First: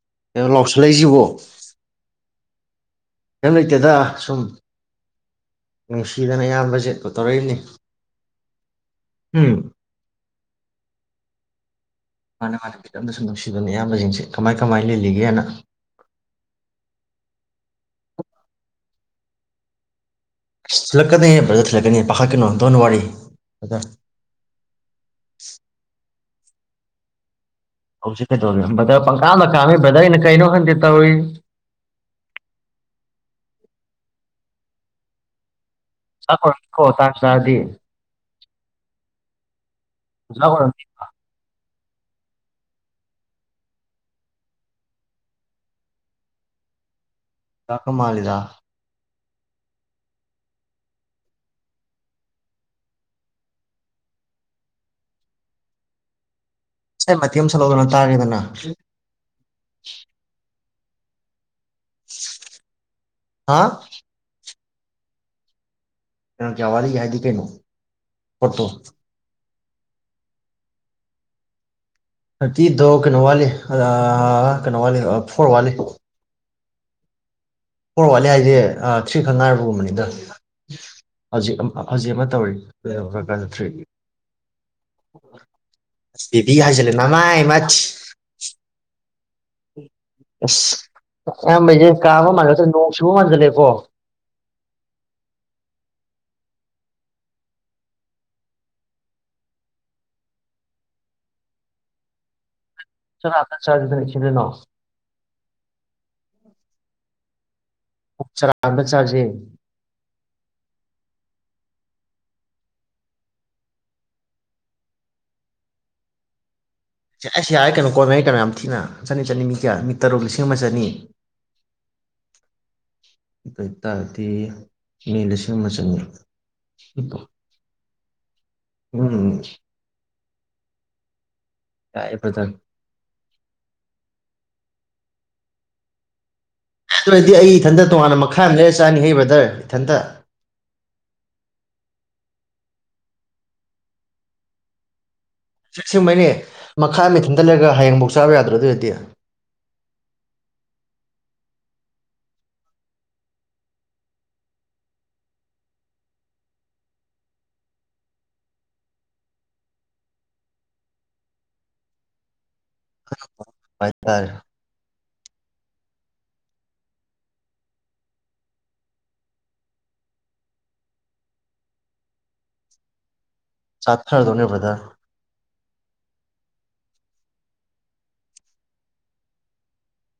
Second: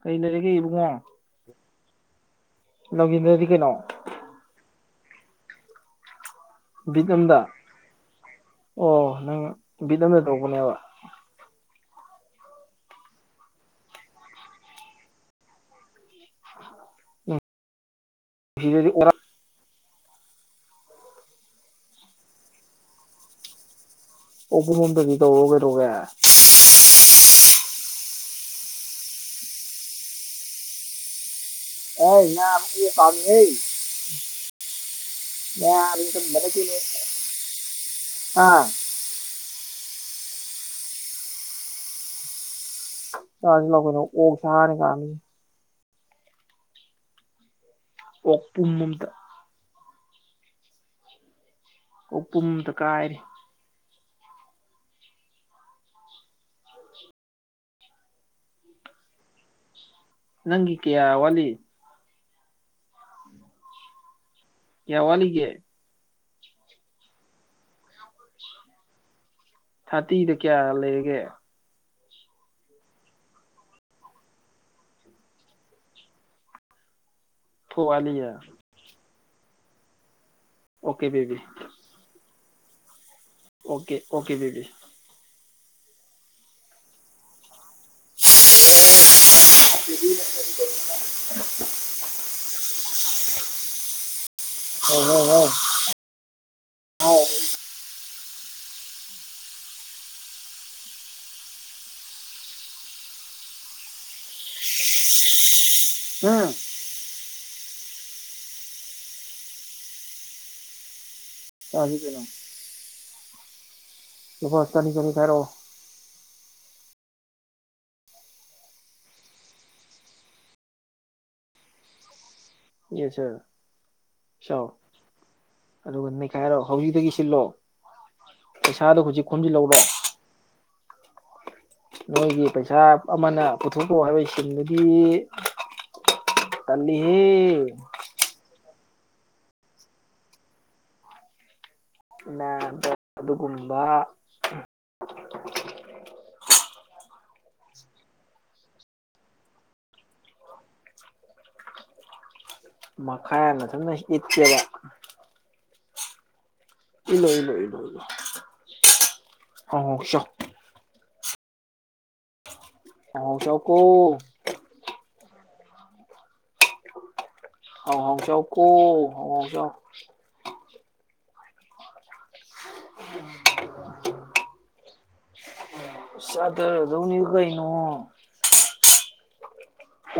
ꯀꯔꯤ ꯀꯩꯅꯣ ꯂꯩꯔꯒꯦ ꯏꯕꯨꯡꯉꯣ ꯂꯥꯎꯁꯜꯂꯛꯏꯁꯤꯕꯣ ꯅꯧꯒꯤꯟꯗꯗꯤ ꯀꯩꯝ ꯀꯩꯅꯣ ꯂꯩꯇꯦꯗ ꯁꯨꯝ ꯅꯨꯡꯁꯤꯗꯅ ꯏꯌꯥꯝ ꯕꯤꯠ ꯑꯝꯗ ꯑꯣ ꯅꯪ ꯎꯝ ꯕꯤꯠ ꯑꯗ ꯇꯧꯕꯅꯦꯕ ꯃꯥꯅ ꯃꯥꯅ ꯕꯤꯠ ꯑꯃꯗꯥ ꯁꯨꯝ ꯅꯨꯡꯁꯤꯕꯅꯦ ꯏꯌꯥꯝꯕꯁꯤꯡꯁꯦ ꯀꯃꯥꯏ ꯀꯃꯥꯏꯅ ꯂꯤꯜꯂꯤꯒꯦꯅ ꯅꯨꯡꯁꯤꯔꯗꯤ ꯑꯣꯛ ꯊꯤꯂꯛꯀꯅꯤ ꯕ꯭ꯔꯗꯔ ꯊꯤꯜꯂꯛꯀꯅꯤ ꯄꯥꯈꯠꯀꯅꯣ ꯗꯣꯟ ꯋꯥꯔꯤ ꯕ꯭ꯔꯗꯔ ꯑꯣꯛꯄꯨꯝ ꯑꯃꯇꯗꯤ ꯇꯧꯔꯛꯎ ꯀꯩꯗꯧꯒꯦ ꯍꯧꯖꯤꯛ ꯀꯩꯗꯧꯔꯤꯒꯦ ꯕ꯭ꯔꯗꯔ ꯄꯪꯀꯥꯝꯗ ꯀꯥꯝꯃꯤ ꯕ꯭ꯔꯗꯔ ꯑꯩꯅ ꯀꯩꯅꯣ ꯈꯪꯗꯦ ꯇꯧꯔꯤꯖꯦ ꯍꯩꯕ ꯅꯥꯕ ꯑꯣꯛ ꯀꯥꯝꯃꯤꯍꯦ ꯅꯌꯥꯝꯕ ꯆꯨꯖꯥꯛ ꯑꯣꯏꯔꯝꯅꯤꯀꯣ ꯇꯥꯟ ꯆꯥꯔꯗꯤ ꯑ ꯆꯨꯖꯥꯛ ꯑꯣꯏꯔꯝꯅꯤꯕ ꯆꯥꯔꯁꯤ ꯂꯥꯛꯑꯣ ꯀꯩꯅꯣ ꯑꯣꯛꯁꯥꯅꯤ ꯀꯥꯝꯃꯤꯁꯦ ꯆꯨꯖꯥꯛ ꯃꯥꯜꯂꯤꯗ ꯑꯣꯛꯄꯨꯝ ꯑꯃꯇꯥ ꯑꯣꯛꯄꯨꯝ ꯑꯃꯇꯥ ꯀꯥꯏꯔꯗꯤ ꯏꯁꯩ ꯃꯇꯦꯛ ꯑꯃ ꯁꯛꯂꯛꯎꯗꯅ ꯇꯥꯒꯦꯗꯅ ꯅꯪꯒꯤ ꯀꯌꯥ ꯋꯥꯠꯂꯤ ꯑꯥ ꯀꯌꯥ ꯋꯥꯠꯂꯤꯒꯦ ꯀꯩꯅꯣ ꯀꯌꯥ ꯋꯥꯠꯂꯤꯒꯦ ꯍꯥꯏꯗꯤ ꯀꯩꯅꯣ ꯄꯣꯠꯇꯣ ꯊꯥꯔꯇꯤꯗꯣ ꯀꯌꯥ ꯂꯩꯔꯒꯦ ꯊꯥꯔꯇꯤꯗꯣ ꯀꯩꯅꯣ ꯋꯥꯠꯂꯤ ꯑꯥ ꯀꯩꯅꯣ ꯋꯥꯠꯂꯤ ꯑ ꯐꯣꯔ ꯋꯥꯠꯂꯤ ꯐꯣꯔ ꯋꯥꯠꯂꯤ ꯍꯥꯏꯖꯦ ꯊ꯭ꯔꯤ ꯈꯛ ꯉꯥꯏꯔꯕꯒꯨꯝꯕꯅꯤꯗ ꯑꯣꯀꯦ ꯕꯦꯕꯤ ꯍꯧꯖꯤꯛ ꯑꯃ ꯍꯧꯖꯤꯛ ꯑꯃ ꯇꯧꯔꯤ ꯂꯣꯏꯕꯀꯥꯟꯗ ꯊ꯭ꯔꯤ ꯑꯣꯀꯦ ꯑꯣꯀꯦ ꯕꯦꯕꯤ ꯕꯦꯕꯤꯀ ꯍꯥꯏꯖꯜꯂꯦ ꯅꯃꯥꯏ ꯃꯠ ꯑꯁ ꯑꯌꯥꯝꯕꯩꯖꯦ ꯀꯥꯝꯕ ꯃꯥꯟꯖꯤꯜꯂꯛꯇꯔꯦ ꯅꯣꯡ ꯆꯨꯨꯕ ꯃꯥꯟꯖꯤꯜꯂꯛꯑꯦꯀꯣ ꯑꯣ [unintelligible] ꯍꯥꯎ ꯆꯔꯥ ꯑꯃꯇꯪꯅ ꯆꯥꯖꯤꯗꯅ ꯏꯆꯤꯟ ꯏꯅꯥꯎ ꯎꯝ ꯑꯣꯛ ꯆꯔꯥ [unintelligible] ꯆꯥꯥꯖꯦ ꯆꯥꯁꯤ ꯀꯩ ꯅꯣ ꯂꯨꯄꯥ ꯆꯅꯤ ꯆꯅꯤ ꯈꯥꯏꯔꯛꯑꯣ ꯑꯥꯏꯁ ꯌꯥꯔꯦ ꯀꯩꯅꯣ ꯀꯣꯟꯅꯔꯦ ꯀꯩꯅꯣ ꯌꯥꯝ ꯊꯤꯅ ꯆꯅꯤ ꯆꯅꯤ ꯃꯤ ꯀꯌꯥ ꯃꯤ ꯇꯔꯨꯛ ꯂꯤꯁꯤꯡ ꯑꯃ ꯆꯅꯤ ꯌꯦꯁ ꯁꯔ ꯑꯗꯣꯏ ꯇꯥꯗꯤ ꯁꯥꯎ ꯏꯪꯉꯦꯟ ꯗꯥ ꯁꯤꯌꯨꯝꯕ ꯆꯪꯕꯔꯣ ꯑꯗꯨꯒ ꯅꯩꯈꯥꯏꯔꯣ ꯍꯧꯖꯤꯛꯇꯒꯤ [unintelligible] ꯁꯤꯜꯂꯣ ꯄꯩꯁꯥꯗꯣ ꯍꯧꯖꯤꯛ ꯈꯣꯖꯤꯜꯂꯎꯔꯣ ꯌꯥꯏꯌꯦ ꯅꯣꯏꯒꯤ ꯕ꯭ꯔꯗꯔ ꯄꯩꯁꯥ ꯑꯃꯅ ꯄꯨꯊꯣꯛꯎ ꯍꯥꯏꯕꯩ ꯁꯤꯟꯗꯨꯗꯤ ꯑꯗꯨ ꯇꯜꯂꯤꯍꯦ ꯑꯣꯏꯔꯗꯤ ꯑꯩ ꯏꯊꯟꯇ ꯇꯣꯉꯥꯟꯅ ꯃꯈꯥꯏ ꯑꯃ ꯂꯩꯔ ꯆꯥꯅꯤꯍꯦ ꯕꯔ꯭ꯗꯔ ꯏꯊꯟꯇ ꯅꯥꯕ ꯑꯗꯨꯒꯨꯝꯕ ꯆꯦꯛꯁꯤꯟꯕꯩꯅꯦ ꯃꯈꯥꯏ ꯑꯃ ꯏꯊꯟꯇ ꯂꯩꯔꯒ ꯍꯌꯦꯡꯕꯧ ꯆꯥꯕ ꯌꯥꯗꯔꯣ ꯑꯗꯨ ꯑꯣꯏꯗꯤ ꯃꯈꯣꯏ ꯑꯃ ꯅꯊꯟꯇꯥ ꯏꯠꯀꯦꯕꯥ ꯏꯠꯂꯨ ꯏꯠꯂꯨ ꯏꯠꯂꯨ ꯏꯠꯂꯨ ꯍꯥꯎ ꯍꯥꯎ ꯆꯥꯎ ꯍꯥꯎ ꯍꯥꯎ ꯆꯥꯎꯀꯣ ꯍꯥꯏꯇꯥꯔꯦ ꯍꯥꯎ ꯍꯥꯎ ꯆꯥꯎ ꯀꯣ ꯍꯥꯎ ꯍꯥꯎ ꯆꯥꯎ [unintelligible] ꯆꯥꯊꯔꯗꯣꯅꯦ ꯕꯔꯥꯗꯔ ꯆꯊꯥꯔꯗꯣꯅꯤ ꯀꯩꯅꯣ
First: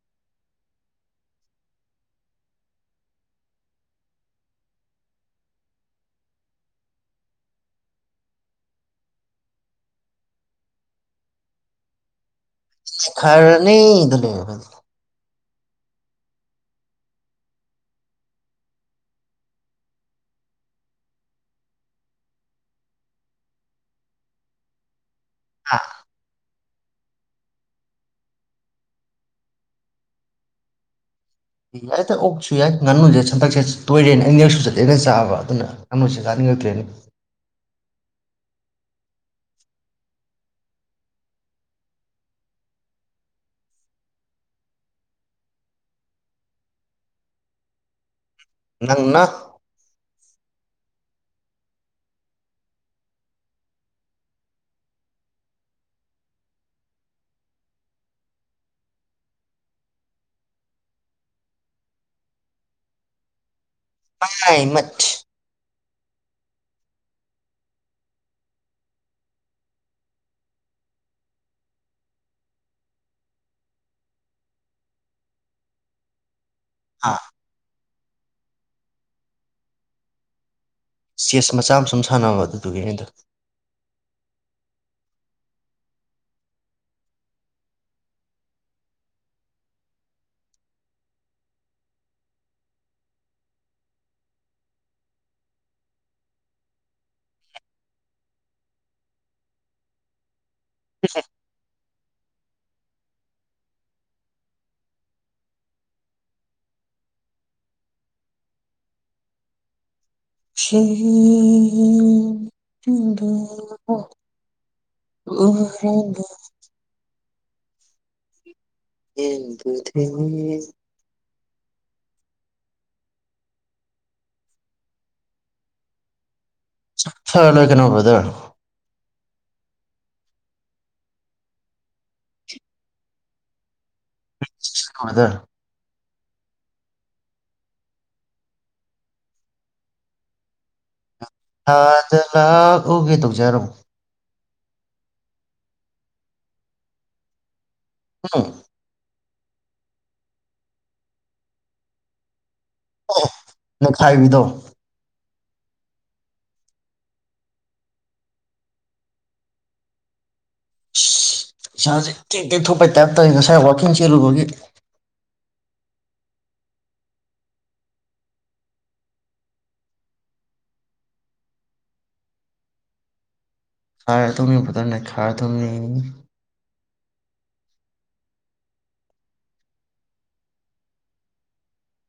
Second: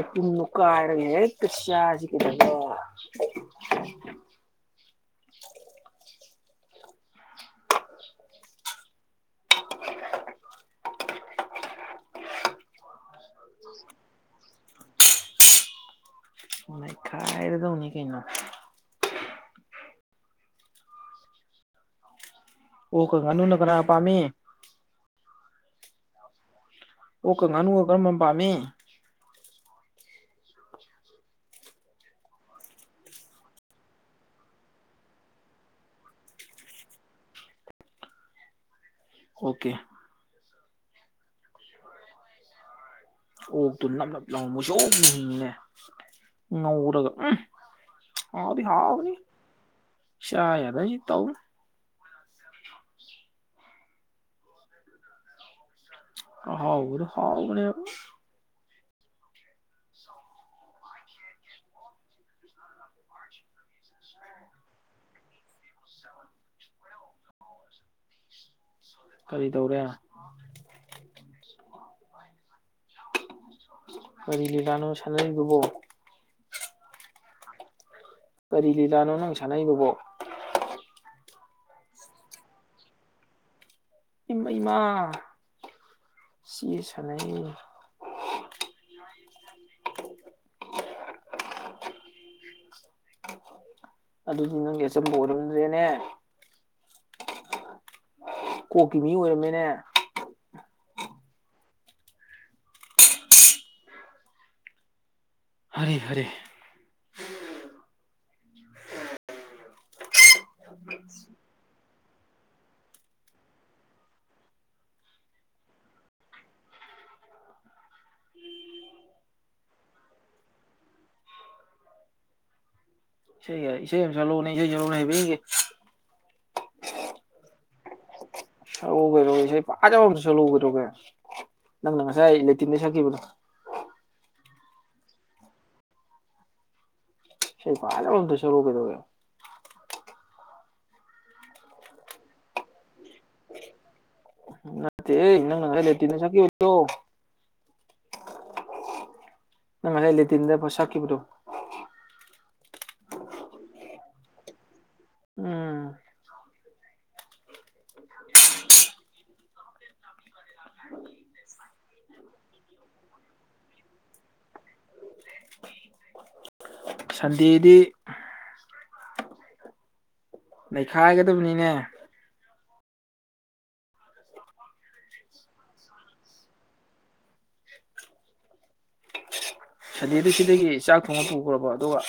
ꯎꯄꯨꯨꯝꯗꯨ ꯀꯥꯏꯔꯒ ꯍꯦꯛꯇ ꯆꯥꯁꯤ ꯀꯦꯗꯩꯩ [unintelligible] [unintelligible] ꯅꯤꯡꯈꯥꯏꯔꯅꯤ [unintelligible] ꯅꯩꯈꯥꯏꯔ ꯇꯧꯅꯤ ꯀꯩꯅꯣ ꯑꯣꯛꯀ ꯉꯥꯅꯨꯅꯥ ꯀꯅꯥ ꯄꯥꯃꯤ ꯉꯥ ꯑꯣꯛꯀ ꯉꯥꯅꯨꯒ ꯀꯔꯝꯕꯅ ꯄꯥꯝꯃꯤ ꯌꯥꯔꯦꯗ ꯑꯣꯛꯁꯨ ꯌꯥꯏ ꯉꯥꯅꯨꯁꯦ ꯁꯟꯗꯛꯁꯦ ꯇꯣꯏꯔꯦꯅꯦ ꯑꯅꯤꯔꯛ ꯁꯨꯖꯤꯜꯂꯛ ꯑꯦꯅꯦ ꯆꯥꯕ ꯑꯗꯨꯅ ꯉꯥꯅꯨꯁꯤ ꯆꯥꯅꯤꯡꯉꯛꯇ꯭ꯔꯦꯅꯦ ꯑꯣꯀꯦ ꯑꯣꯛꯇꯨ ꯅꯞ ꯅꯞ ꯂꯥꯎꯅ ꯃꯨꯁꯨꯛ ꯃꯨꯅꯅꯦ ꯉꯧꯔꯒ ꯎꯝ ꯍꯥꯎꯗꯤ ꯍꯥꯥꯎꯅꯤ ꯅꯪꯅ ꯆꯥ ꯌꯥꯗꯩꯩ ꯇꯧꯅꯤ ꯍꯥꯎ ꯍꯥꯎꯕꯅꯦꯕꯨ ꯄꯥꯏ ꯃ [inaudible] ꯀꯔꯤ ꯇꯧꯔꯦ ꯀꯔꯤ ꯂꯤ ꯀꯅꯣ ꯁꯥꯟꯅꯩꯔꯤꯕꯕꯣ ꯑꯥ ꯀꯔꯤ ꯂꯤꯂꯥꯅꯣ ꯅꯪ ꯁꯥꯟꯅꯕꯣ ꯆꯦꯁ ꯃꯆꯥ ꯑꯃ ꯁꯨꯝ ꯁꯥꯟꯅꯕ ꯑꯗꯨꯗꯨꯒꯤ ꯅꯤꯗ ꯏꯃ ꯏꯃꯥ ꯆꯦ ꯁꯥꯟꯅꯩ ꯑꯗꯨꯗꯤ ꯅꯪꯒꯤ ꯑꯆꯝꯕ ꯑꯣꯏꯔꯝꯗꯨ꯭ꯔꯦꯅꯦ ꯀꯣꯛꯀꯤ ꯃꯤ ꯑꯣꯏꯔꯝꯃꯤꯅꯦ ꯍꯔꯤ ꯍꯔꯤ ꯁꯤ [unintelligible] ꯑꯣ [unintelligible] ꯍ [unintelligible] ꯏꯁꯩ ꯌꯥꯏ ꯏꯁꯩ ꯑꯃ ꯆꯠꯂꯛꯅꯦ ꯏꯁꯩ ꯆꯠꯂꯅꯦ ꯍꯥꯏꯕꯦ ꯍꯂ ꯀꯅꯕꯗꯣ ꯁꯛꯎ ꯑꯣꯏꯔꯣ ꯏꯁꯩ ꯄꯥꯖꯕ ꯑꯗ ꯁꯂꯨꯔꯣꯒꯦ ꯅꯪꯅ ꯉꯁꯥꯏ ꯂꯦꯇꯤꯟꯗ ꯁꯛꯈꯤꯕꯗꯣ ꯗ [unintelligible] ꯁꯤ ꯐꯥꯏꯗꯁꯨꯔꯨꯒꯗꯧꯦꯣ ꯑꯥꯗ ꯂꯥꯛꯎꯒꯦ ꯇꯧꯖꯔꯝꯃꯣ ꯅꯠꯇꯦ ꯅꯪꯅꯪꯉ ꯂꯩꯦꯇ ꯅ ꯁꯈꯤꯕꯣ ꯎ ꯅꯪꯁ ꯏ ꯂꯩꯗꯤꯤꯟꯗ ꯕꯁ ꯍꯥꯀꯤꯈꯤꯕ꯭ꯔꯣ ꯅ ꯈꯥꯏꯕꯤꯗꯣ ꯎꯝ ꯏꯁꯥꯁꯦ ꯇꯦꯛ ꯇꯦꯛ ꯊꯣꯛꯄꯩ ꯇꯥꯏꯞꯇꯧ ꯉꯁꯥꯏ ꯋꯥꯋꯥꯛꯀꯤꯡ ꯆꯦꯜꯂꯨꯕꯒꯤ ꯁꯟꯗꯦꯗꯤ ꯂꯩꯩꯈꯥꯏꯒꯗꯕꯅꯤꯅꯦ ꯈꯥꯏꯔ ꯊꯧꯅꯤ ꯄꯊꯅ ꯈꯥꯔ ꯊꯧꯅꯤ ꯁꯟꯗꯦꯗꯨ ꯁꯤꯗꯒꯤ ꯆꯥꯛ ꯊꯣꯡꯉ ꯄꯨꯈ꯭ꯔꯕ ꯑꯗꯨꯒ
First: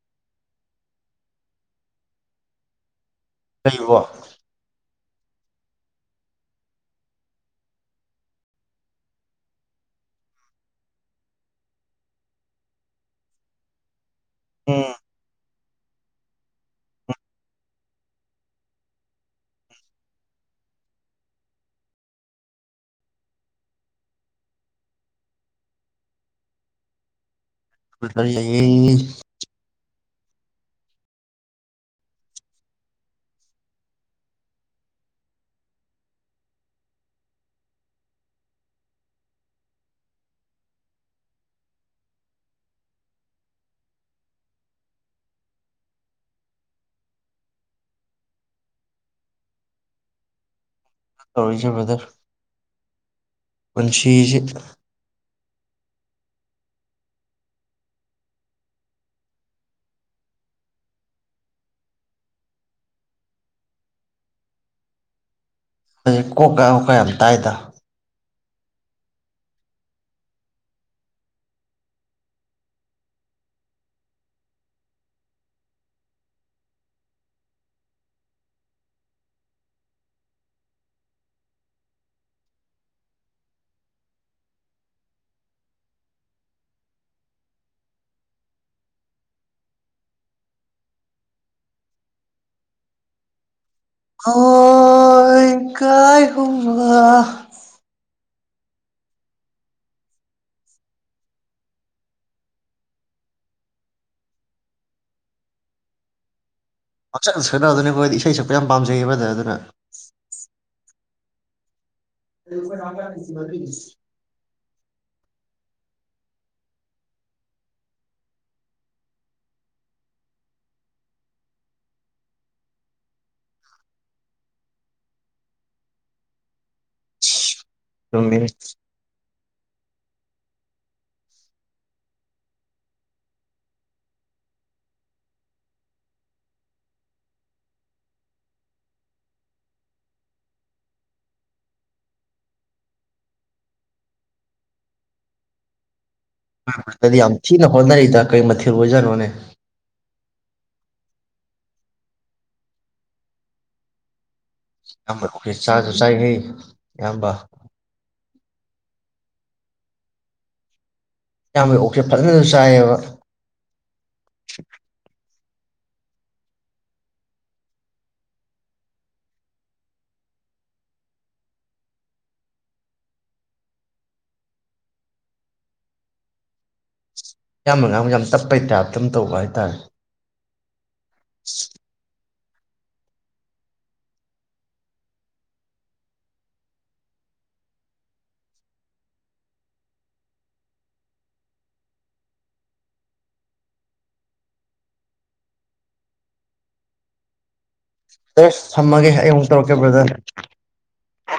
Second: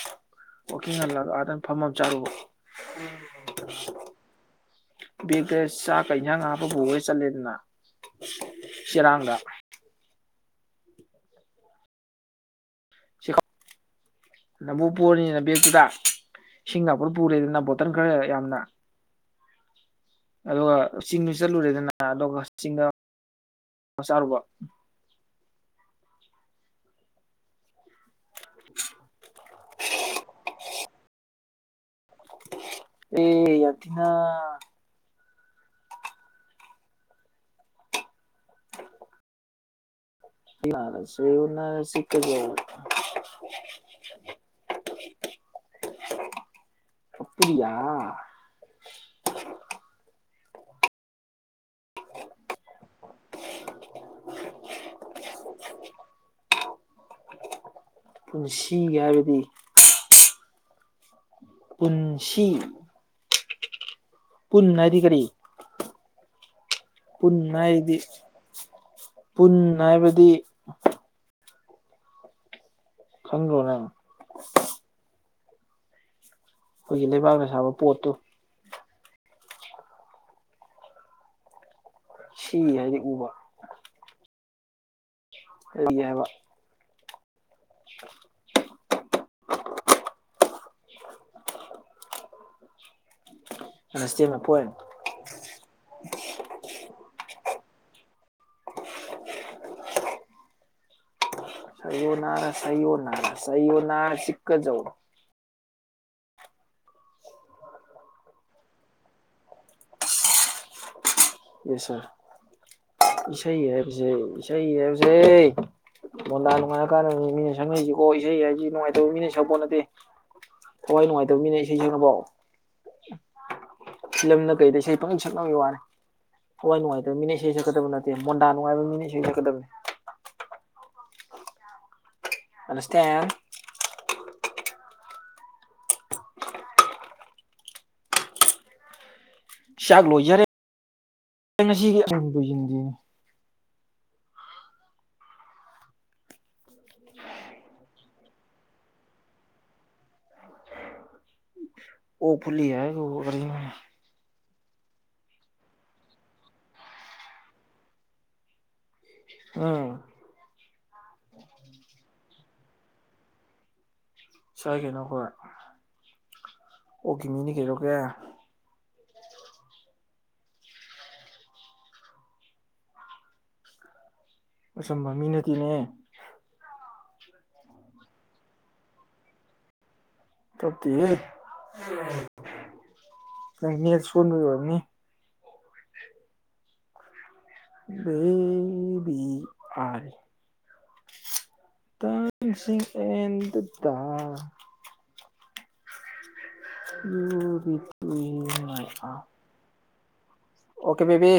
ꯋꯥꯛꯀꯤꯡ ꯍꯜꯂꯒ ꯑꯥꯗꯅ ꯐꯝ ꯆꯥꯔꯨꯕ ꯎꯝ ꯀꯩꯕꯣ ꯕꯦꯛꯇꯦ ꯆꯥꯛꯀ ꯏꯟꯖꯥꯡ ꯍꯥꯞꯄ ꯄꯨꯔ ꯆꯠꯂꯦꯗꯅ ꯆꯦꯔꯥꯡꯗ ꯅꯕꯨ ꯎꯝ ꯄꯨꯔꯅꯤꯅ ꯕꯦꯒꯛꯇꯨꯗ ꯏꯁꯤꯡꯗꯞꯄꯗ ꯄꯨꯔꯦꯗꯅ ꯕꯣꯇꯜ ꯈꯔ ꯌꯥꯝꯅ ꯑꯗꯨꯒ ꯆꯤꯡꯁꯨ ꯆꯠꯂꯨꯔꯦꯗꯅ ꯑꯗꯨꯒ ꯆꯤꯡꯗ ꯆꯥꯔꯨꯕ ꯑꯩ ꯑꯦ ꯌꯥꯗꯤꯅ ꯌꯥꯁꯨꯟꯅ ꯁꯤ [inaudible] ꯑꯄꯌꯥ ꯇꯧꯔꯤꯁꯦꯕ꯭ꯔꯗꯔ [inaudible] ꯄꯨꯟꯁꯤꯤ ꯄꯨꯟꯁꯤꯒꯤ ꯍꯥꯏꯕꯗꯤ ꯄꯨꯟꯁꯤ ꯄꯨꯟꯅꯗꯤ ꯀꯔꯤ ꯍꯥꯏꯩ ꯀꯣꯛꯀ ꯀ ꯌꯥꯝ ꯇꯥꯏꯗ ꯄꯨꯟ ꯍꯥꯏꯗꯤ ꯄꯨꯟ ꯍꯥꯏꯕꯗꯤ ꯊꯪꯒꯣꯅ ꯑꯩꯈꯣꯏꯒꯤ ꯂꯩꯕꯥꯛꯅ ꯁꯥꯕ ꯄꯣꯠꯇꯨ ꯁꯤ ꯍꯥꯏꯗꯤ ꯎꯕ ꯂꯝꯅꯤ ꯍꯥꯏꯕ [unintelligible] ꯑꯟꯗꯔꯁꯇꯦꯟ ꯃꯥꯏ ꯄꯣꯏꯟ ꯑꯣꯏ ꯀꯥꯏ ꯍꯧꯕ ꯁꯌꯣꯅꯥꯔ ꯁꯌꯣꯅꯔ ꯁꯌꯣꯅꯅꯥꯔ ꯆꯤꯛꯀꯗꯧꯔꯦ ꯄꯛꯁꯛꯅ ꯁꯛꯅꯅꯕꯗꯨꯅꯦ ꯑꯩꯈꯣꯏꯗꯤ ꯏꯁꯩ ꯁꯛꯄ ꯌꯥꯝ ꯄꯥꯝꯖꯩꯕꯗ ꯑꯗꯨꯅ ꯌꯦꯟꯁꯪ ꯏꯁꯩ ꯍꯥꯏꯕꯁꯦ ꯏꯁꯩ ꯍꯥꯏꯕꯁꯦ ꯃꯣꯟꯗꯥ ꯅꯨꯡꯉꯥꯏꯔ ꯀꯥꯟꯗꯅꯤ ꯃꯤꯅ ꯁꯛꯅꯩꯁꯤꯀꯣ ꯏꯁꯩ ꯍꯥꯏꯖꯤ ꯅꯨꯡꯉꯥꯏꯇꯕ ꯃꯤꯅ ꯁꯛꯄꯣꯠ ꯅꯠꯇꯦ ꯊꯋꯥꯏ ꯅꯨꯡꯉꯥꯏꯇꯕ ꯃꯤꯅ ꯏꯁꯩ ꯁꯛꯅꯕꯣ ꯐꯤꯂꯝꯗ ꯀꯩꯗ ꯏꯁꯩ ꯄꯪ ꯁꯛꯅꯕ ꯋꯥꯅꯦ ꯊꯋꯥꯏ ꯅꯨꯡꯉꯥꯏ ꯇꯕ ꯃꯤꯅ‌ ꯏꯁꯩ ꯁꯛꯀꯗꯕ ꯅꯠꯇꯦ ꯆꯨꯝꯃꯤꯅꯦ ꯃꯣꯟꯗꯥ ꯅꯨꯡꯉꯥꯏꯕ ꯃꯤꯅ ꯏꯁꯩ ꯁꯛꯀꯗꯕꯅꯤ ꯑꯟꯗꯁꯇꯦꯟ ꯆꯥꯛ ꯂꯣꯏꯖꯔꯦ ꯉꯁꯤꯒꯤ [unintelligible] ꯌꯥꯝ ꯊꯤꯅ ꯍꯣꯠꯅꯔꯤꯗ ꯀꯩ ꯃꯊꯤꯦꯜ ꯑꯣꯏꯖꯅꯣꯅꯦ ꯑꯣꯛ ꯐꯨꯠꯂꯤ ꯍꯥꯏꯒꯣ ꯑꯌꯥꯝꯕ ꯆꯥꯁꯨ ꯆꯥꯏꯍꯦ ꯏꯌꯥꯝꯕ ꯎꯝ ꯏꯌꯥꯝꯕꯩ ꯑꯣꯛꯁꯦ ꯐꯖꯅꯁꯨ ꯆꯥꯏꯑꯦꯕ ꯆꯥꯏ ꯀꯩꯅꯣꯈꯣꯏ ꯑꯣꯛꯀꯤ ꯃꯤꯅꯤ ꯀꯩꯗꯧꯔꯒꯦ ꯑꯆꯥꯝꯕ ꯃꯤ ꯅꯠꯇꯦꯅꯦ ꯏꯌꯥꯝꯕꯅ ꯉꯥꯡꯕꯖꯦ ꯌꯥꯝ ꯇꯞꯄꯩ ꯇꯥꯏꯞꯇ ꯇꯧꯕ ꯍꯥꯏꯇꯥꯔꯦ ꯇꯞꯇꯤꯌꯦ ꯑꯁ [inaudible] ꯅꯪ ꯅꯦꯠ ꯁꯣꯟꯕꯩ ꯑꯣꯏꯔꯝꯅꯤ ꯈꯪ ꯕꯤ ꯑꯥꯔꯤ [inaudible] [inaudible] ꯎꯝ ꯍꯝ [inaudible] ꯑꯦꯁ ꯊꯝꯃꯒꯦ ꯑꯩ ꯑꯃꯨꯛ ꯇꯧꯔꯛꯀꯦ ꯕ꯭ꯔꯗꯔ ꯑꯣꯀꯦ ꯕꯦꯕꯤ